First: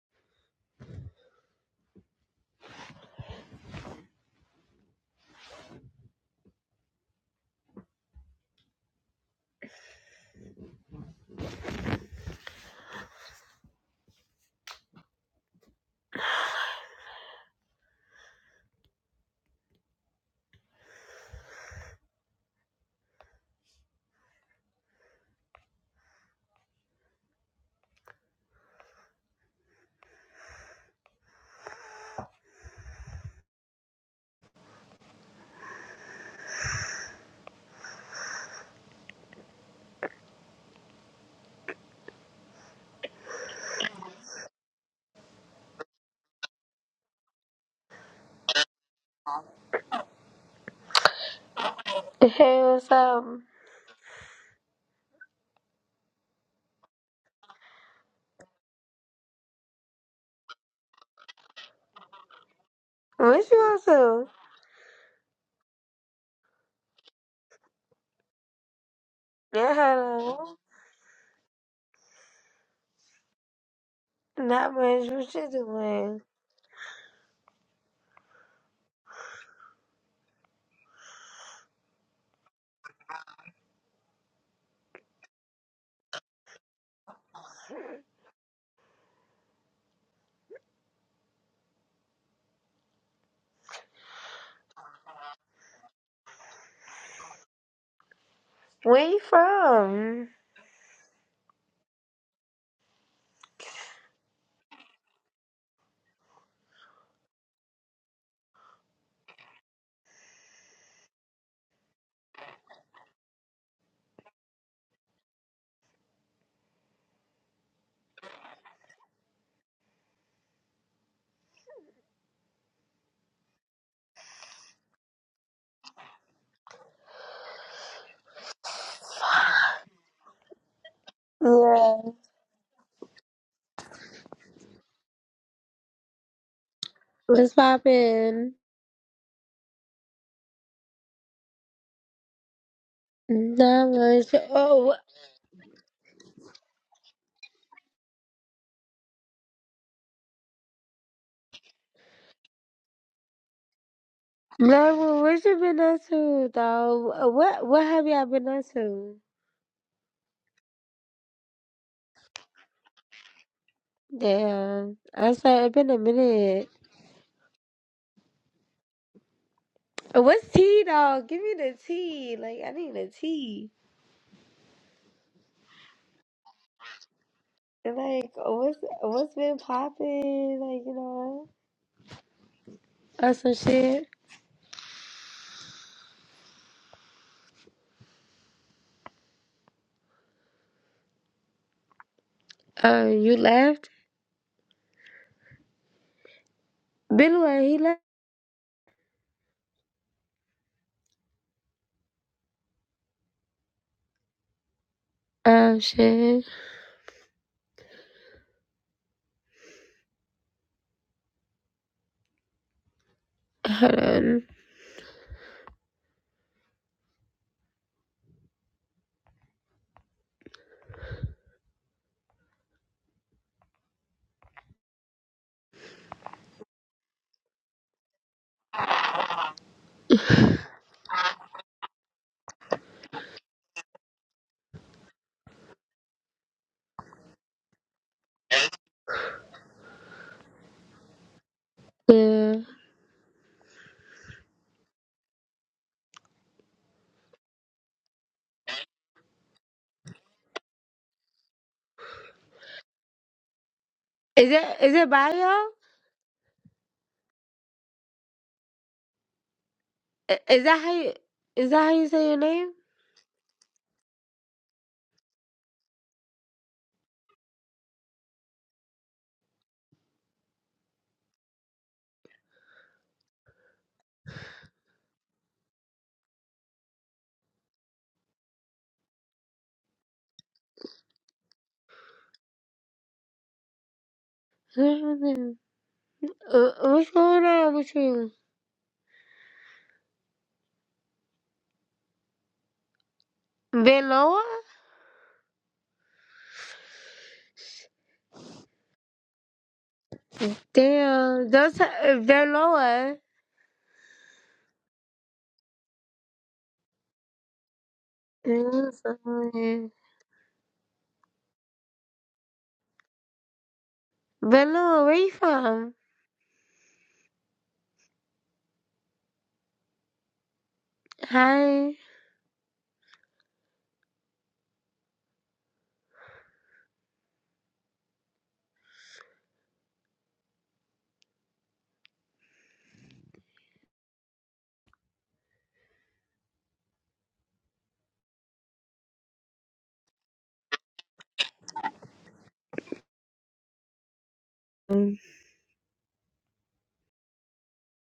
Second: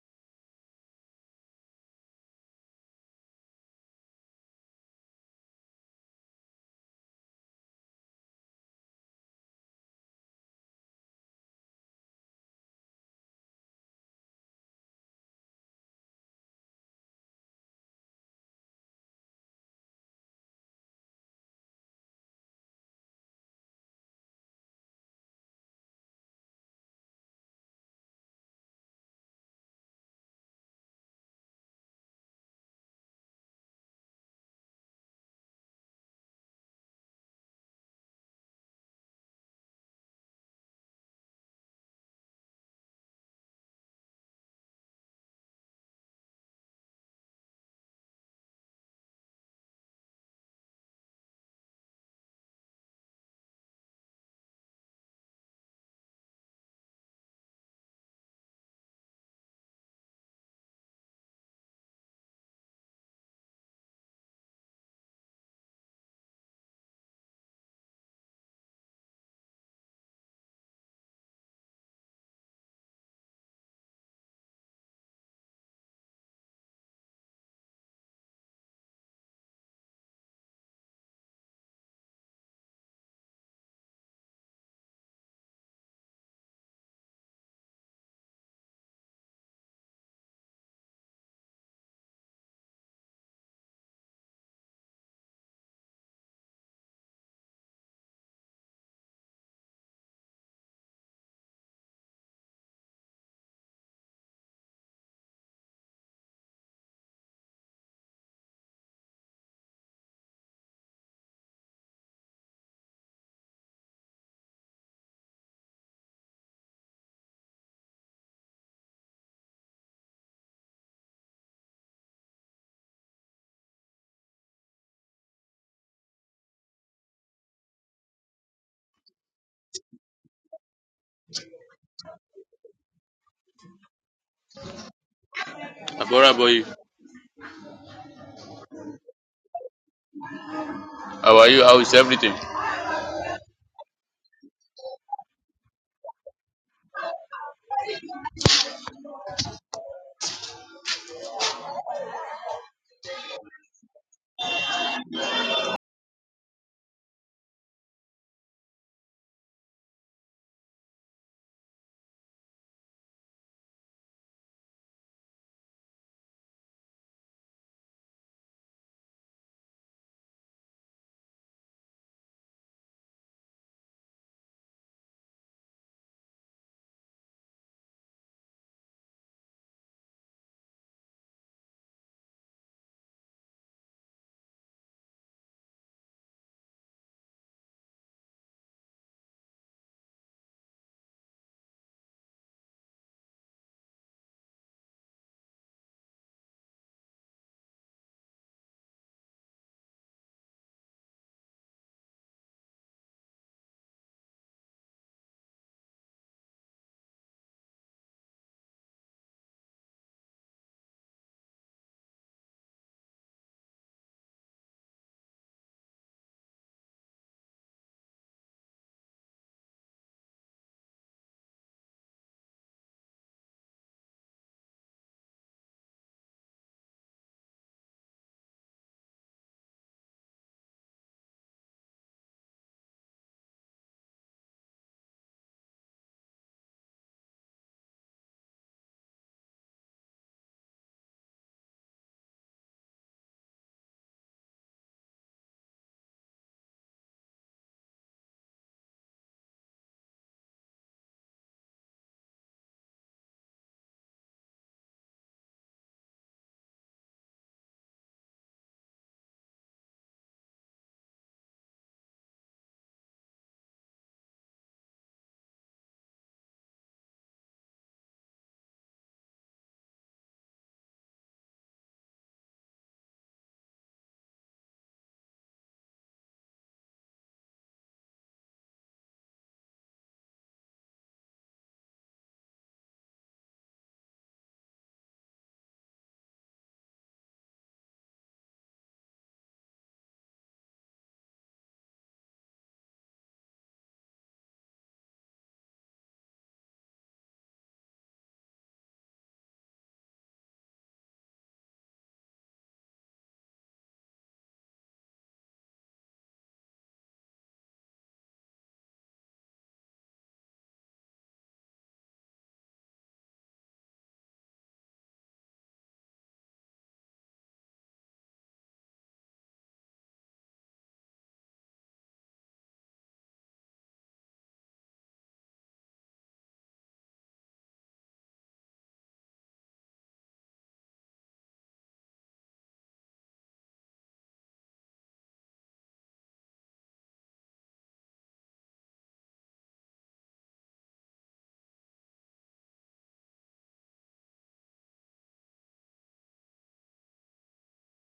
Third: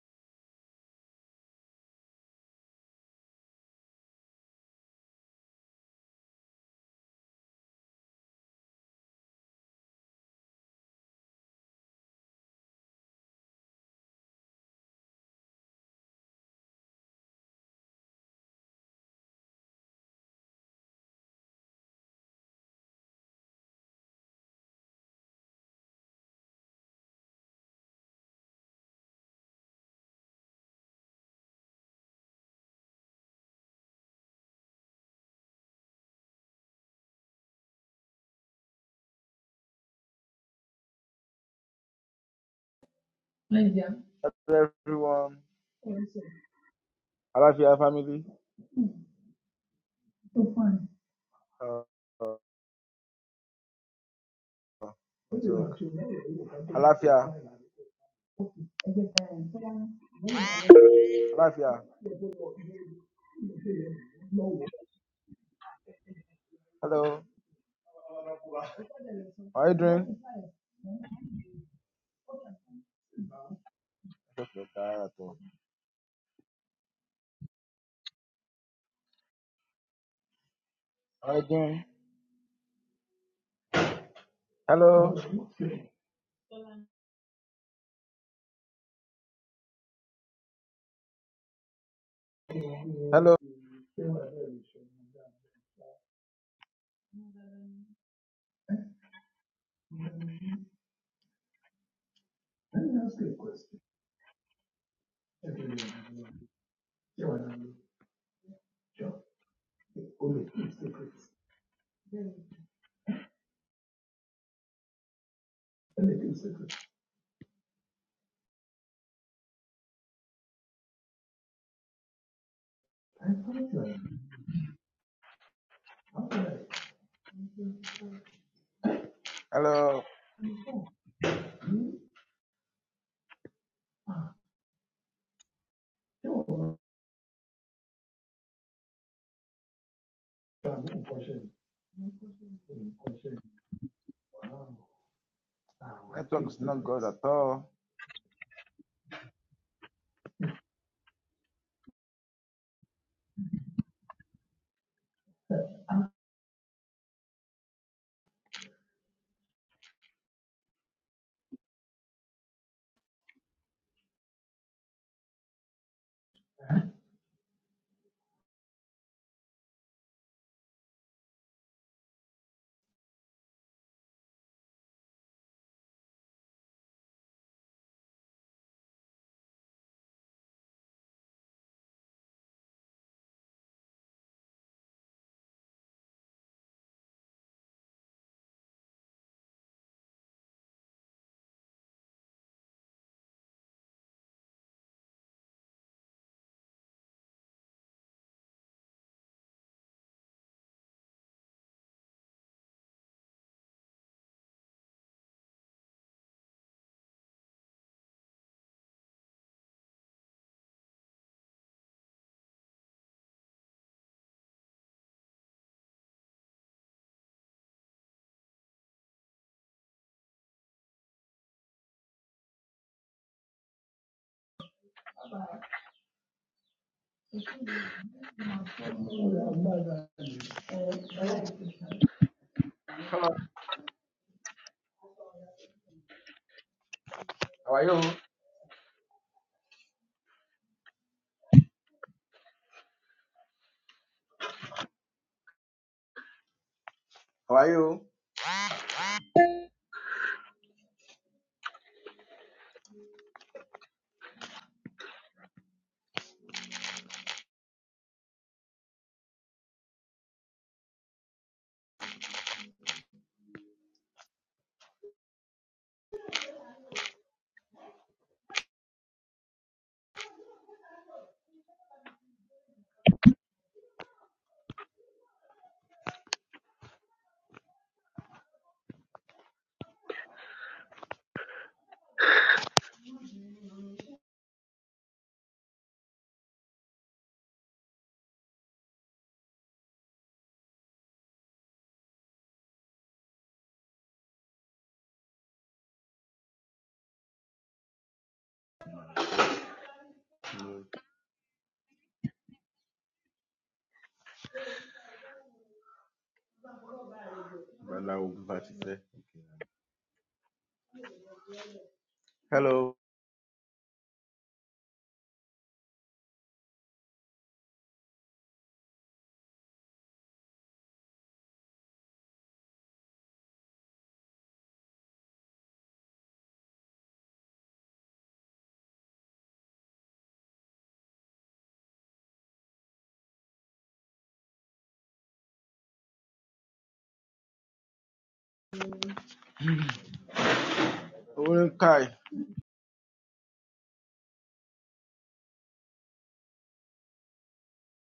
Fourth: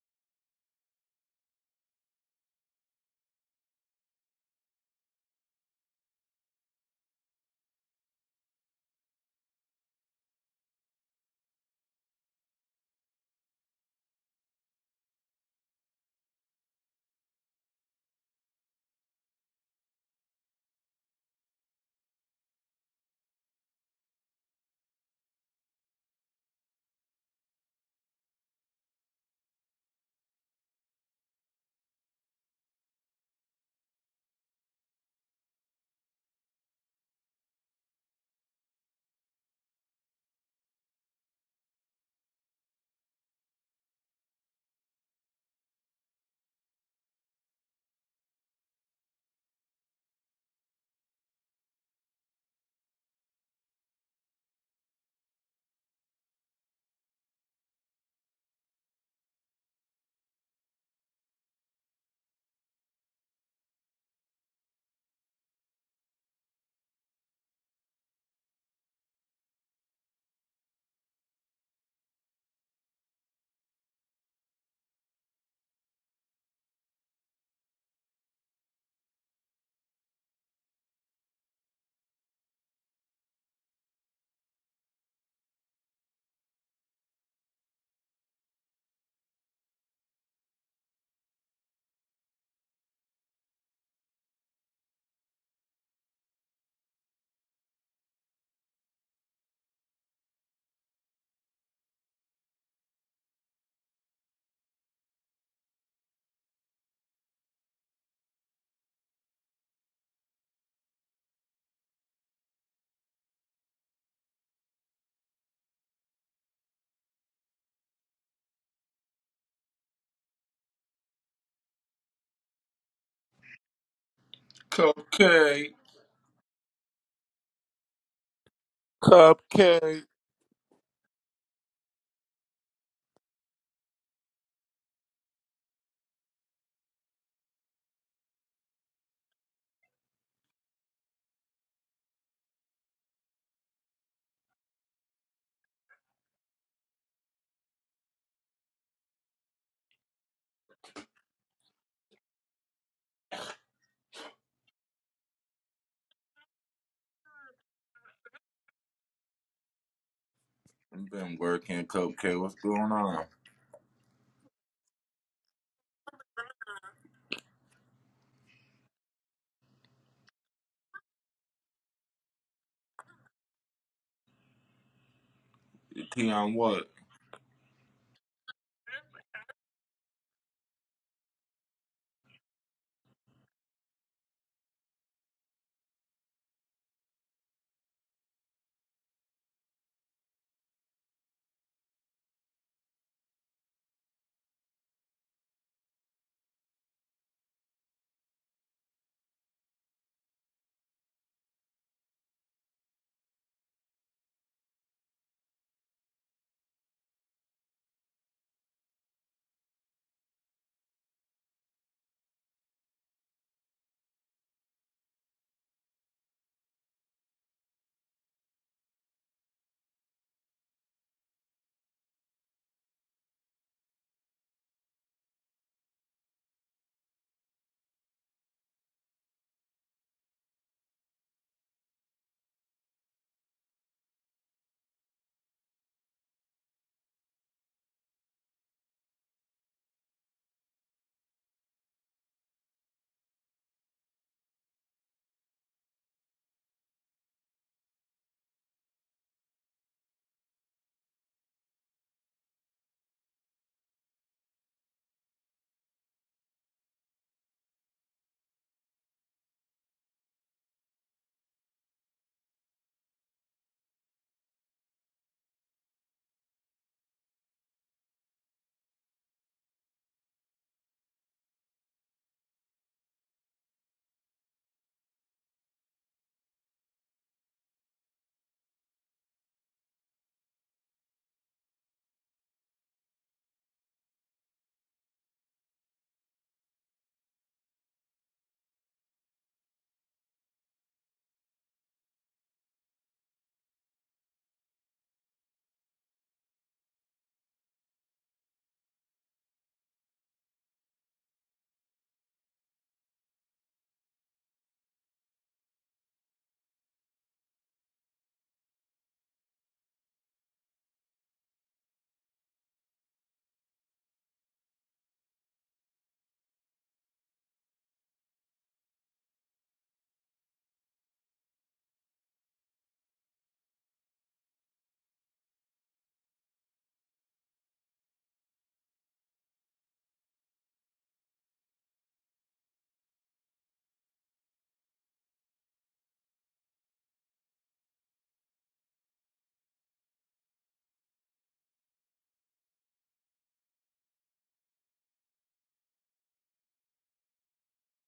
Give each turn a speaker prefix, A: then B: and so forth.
A: Hi, dear. Hello everyone. Alafia family. So fun. Uh, uh,
B: Hey, what's up?
A: so, Alafia. Alafia.
B: What you up to?
A: Hello. How are
B: Yeah,
A: you doing?
B: hello.
A: Okay,
B: Not much. What you doing?
A: How are you doing? Hello. Hello.
B: Where you from?
C: Cupcake. Cupcake.
A: Hello.
B: Yeah.
D: Abora boy,
B: What's poppin'?
D: how are you? How is everything?
B: Not much. Oh,
A: Network is not good at all.
B: wh- not much. What you been up to, though? What What have y'all been up to?
C: Been working, Cupcake. What's going on?
B: Damn. I said it's been a minute. What's tea, dog? Give me the tea. Like I need the tea.
C: You tea on what?
B: Like what's What's been poppin'? Like you know, or some shit. Uh, you left? Been where he left? Oh shit. Hold on.
A: How are you?
B: Yeah.
A: How are you?
B: Is that is it bio? I- Is that how you is that how you say your name? Uh, What's going on with you? Been lower? Damn, those if they're lower.
A: Well,
B: Been
A: Hello.
B: lower, where you from? Hi.
A: Kai.